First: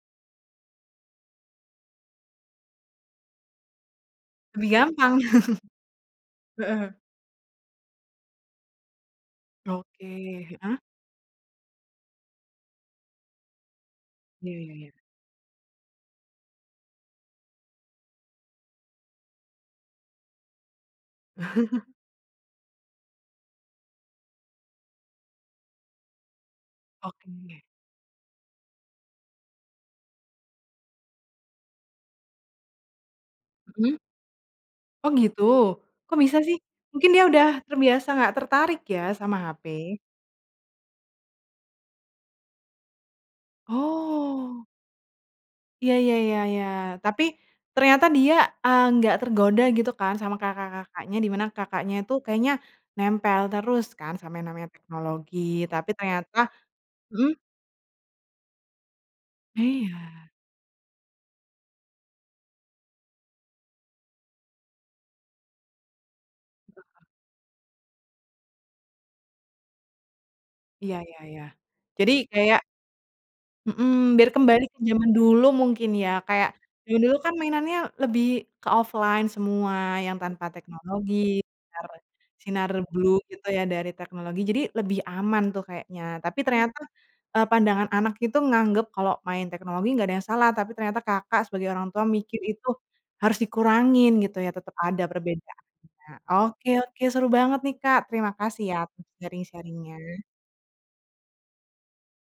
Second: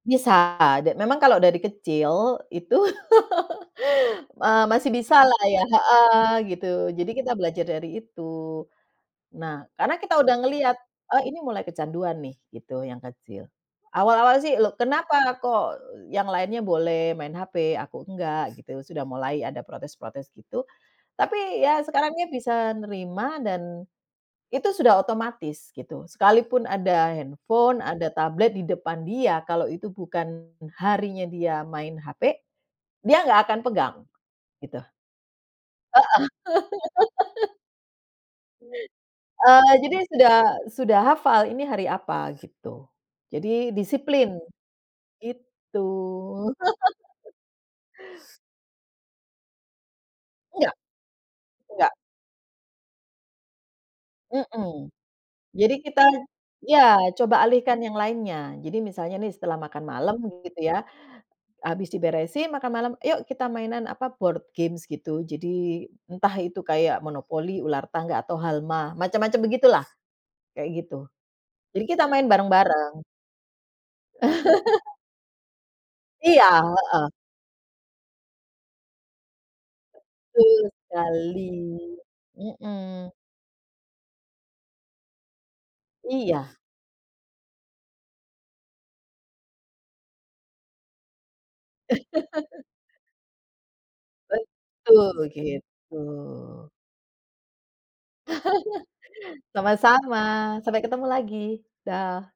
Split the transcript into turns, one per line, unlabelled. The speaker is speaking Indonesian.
Bisa, de memang kalau dari kecil, itu, eee,
Lebih
masih
gampang.
bisalah ya, heeh, gitu,
Heeh.
jadi kita belajar dari itu. Nah, karena kita udah
Oke,
ngelihat,
heeh.
"E ini mulai kecanduan nih," gitu, yang kecil. Awal-awal sih,
Iya iya
"Lo,
iya.
kenapa kok yang lainnya boleh main hape? Aku enggak?" Gitu, sudah mulai ada protes-protes gitu. Tapi, ya sekarang dia bisa nerima dan itu sudah otomatis, gitu. Sekalipun ada
Oke.
handphone, ada tablet di depan dia, kalau itu bukan harinya dia main hape, dia nggak akan pegang,
Mhm.
gitu.
Oh, gitu. Kok
Heeh.
bisa, sih? Mungkin dia udah terbiasa nggak tertarik ya, sama
Eee,
hape.
jadi dia sudah sudah hafal. "Ini hari apa?" Gitu. Jadi disiplin,
Oh.
gitu.
Iya iya iya iya. Tapi, ternyata dia, eee nggak tergoda, gitu kan, sama
Enggak.
kakak-kakaknya? Di mana
Enggak.
kakaknya tuh, kayaknya nempel terus, kan, sama yang namanya
Mhm.
teknologi.
Jadi
Tapi
kita
ternyata
iya,
mhm.
coba alihkan yang lainnya. Jadi misalnya nih, setelah makan malam, g
Iya.
gitu ya, habis diberesin makan malam, "Yuk, kita mainan," apa, board games gitu. Jadi, entah itu kayak monopoli, ular tangga, atau halma, macam-macam begitulah, kayak
Iya
gitu.
iya iya.
Jadi kita
Jadi,
main
kayak
bareng-bareng.
Mhm, biar kembali ke jaman dulu, mungkin ya. Kayak,
Iya,
jaman
heeh.
dulu kan, mainannya lebih ke offline semua, yang tanpa
Betul
teknologi,
sekali,
nar sinar
mhm.
blue gitu ya, dari teknologi. Jadi lebih aman tuh, kayaknya. Tapi
Iya.
ternyata, eee, pandangan anak itu nganggap, kalau main teknologi nggak ada yang salah. Tapi ternyata Kakak sebagai orang tua mikir, itu harus dikurangin gitu ya, tetep ada
Betul,
perbedaannya.
begitu.
Oke, oke, seru banget nih Kak, terima kasih ya untuk
Sama-sama,
sharing-sharing-nya.
sampai ketemu lagi, dah!